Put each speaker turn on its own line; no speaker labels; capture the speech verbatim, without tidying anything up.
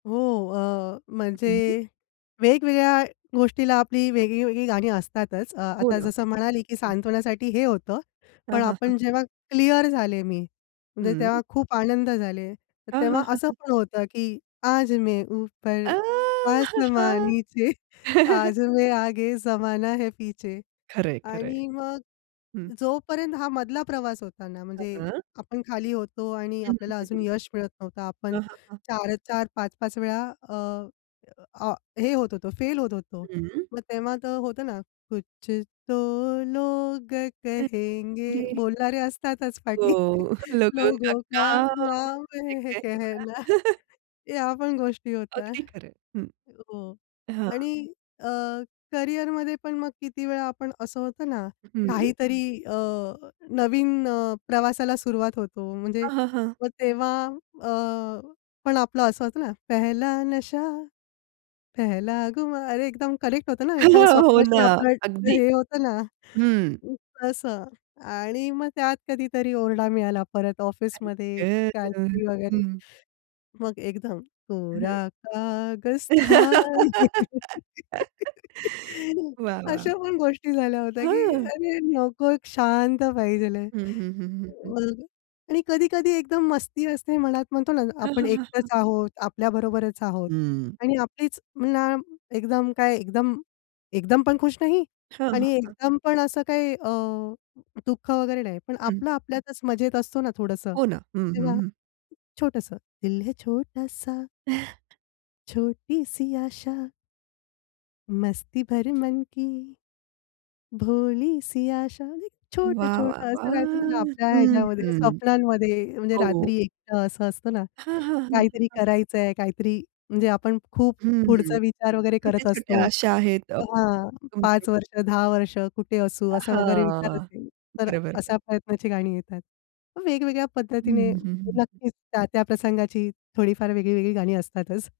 हो. अ,
हं,
म्हणजे
हं.
वेगवेगळ्या गोष्टीला आपली वेगळी-वेगळी गाणी असतातच. अ,
हो
आता
ना.
जसं म्हणाली, की
हं.
सांत्वनासाठी हे होतं, पण
हां, हां, हां.
आपण जेव्हा क्लिअर झाले मी. म्हणजे तेव्हा
हं.
खूप आनंद झाले. तर
हां, हां,
तेव्हा
हां,
असं
हां.
पण होतं की आज मै उपर
आ हा
आसमा
हा!
नीचे, आज मै आगे जमाना है पीछे.
खरंय, खरंय.
आणि मग
हं.
जोपर्यंत हा मधला प्रवास होता ना,
अ,
म्हणजे
हां.
आपण खाली होतो आणि
हं, हं,
आपल्याला
हं,
अजून
हं.
यश मिळत नव्हतं. आपण
हां, हां, हां.
चार चार, पाच पाच वेळा अ, अ, हे होत होतो, फेल होत होतो.
हं.
मग तेव्हा तर होतं ना, कुछ तो लोग
हं.
कहेंगे.
गे
बोलणारे असतातच
हो.
पाठी.
लोगों का
लोगों का
काम
नाम
है
है कहना.
केहना.
या पण गोष्टी होत्या.
अगदी खरंय. हं.
हो.
हां.
आणि अ, करियरमध्ये पण मग किती वेळा आपण असं होतं ना
हं.
काहीतरी अ, नवीन अ, प्रवासाला सुरुवात होतो. म्हणजे
हां, हां, हां.
मग तेव्हा अ, पण आपलं असं होतं ना, पहला नशा पहला खुमार. अरे एकदम करेक्ट होतं ना एखाद्या
हो ना.
स्वप्नाशी आपलं
अगदी.
हे होतं ना.
हम्म.
अ, तसं. आणि मग त्यात कधीतरी ओरडा मिळाला परत
आई
ऑफिसमध्ये
ग, ग!
काहीतरी वगैरे.
हं.
मग एकदम
हं.
कोरा कागज था ये.
वाह, वाह!
अशा पण गोष्टी झाल्या होत्या की
हं.
अरे नको, एक शांत पाहिजेल आहे.
हं, हं, हं, हं, हं.
मग आणि कधी-कधी एकदम मस्ती असते मनात म्हणतो ना
हां,
आपण
हां, हां, हां.
एकटंच आहोत. आपल्याबरोबरच आहोत
हं.
आणि आपलीच ना एकदम काय एकदम एकदम पण खुश नाही
हां, हां,
आणि
हां.
एकदम पण असं काही अ, दुःख वगैरे नाही. पण
हं.
आपलं आपल्यातच मजेत असतो ना थोडंसं
हो ना. हं, हं,
तेव्हा,
हं.
छोटंसं, दिल है छोटासा छोटी सी आशा मस्ती भरी मन की, भोली सी आशा, म्हणजे छोटं,
वाह, वाह,
छोटं, असं राहायचं ना
वाह!
आपल्या ह्याच्यामध्ये
हं.
स्वप्नांमध्ये. म्हणजे
हो.
रात्री एकटं असं असतं ना,
हां, हां, हां, हां,
काहीतरी
हां.
करायचंय, काहीतरी म्हणजे आपण खूप
हं.
पुढचा विचार वगैरे करत
छोट्या-छोट्या
असतो.
अशा आहेत अ,
तर हां.
तुमचे.
पाच वर्ष दहा वर्ष कुठे असू असा वगैरे विचार
हां.
असेल, तर
बरोबर, बरो
अशा प्रयत्नाची गाणी येतात. मग वेगवेगळ्या
हं,
पद्धतीने
हं, हं, हं.
नक्कीच त्या-त्या प्रसंगाची थोडीफार वेगळी-वेगळी गाणी असतातच.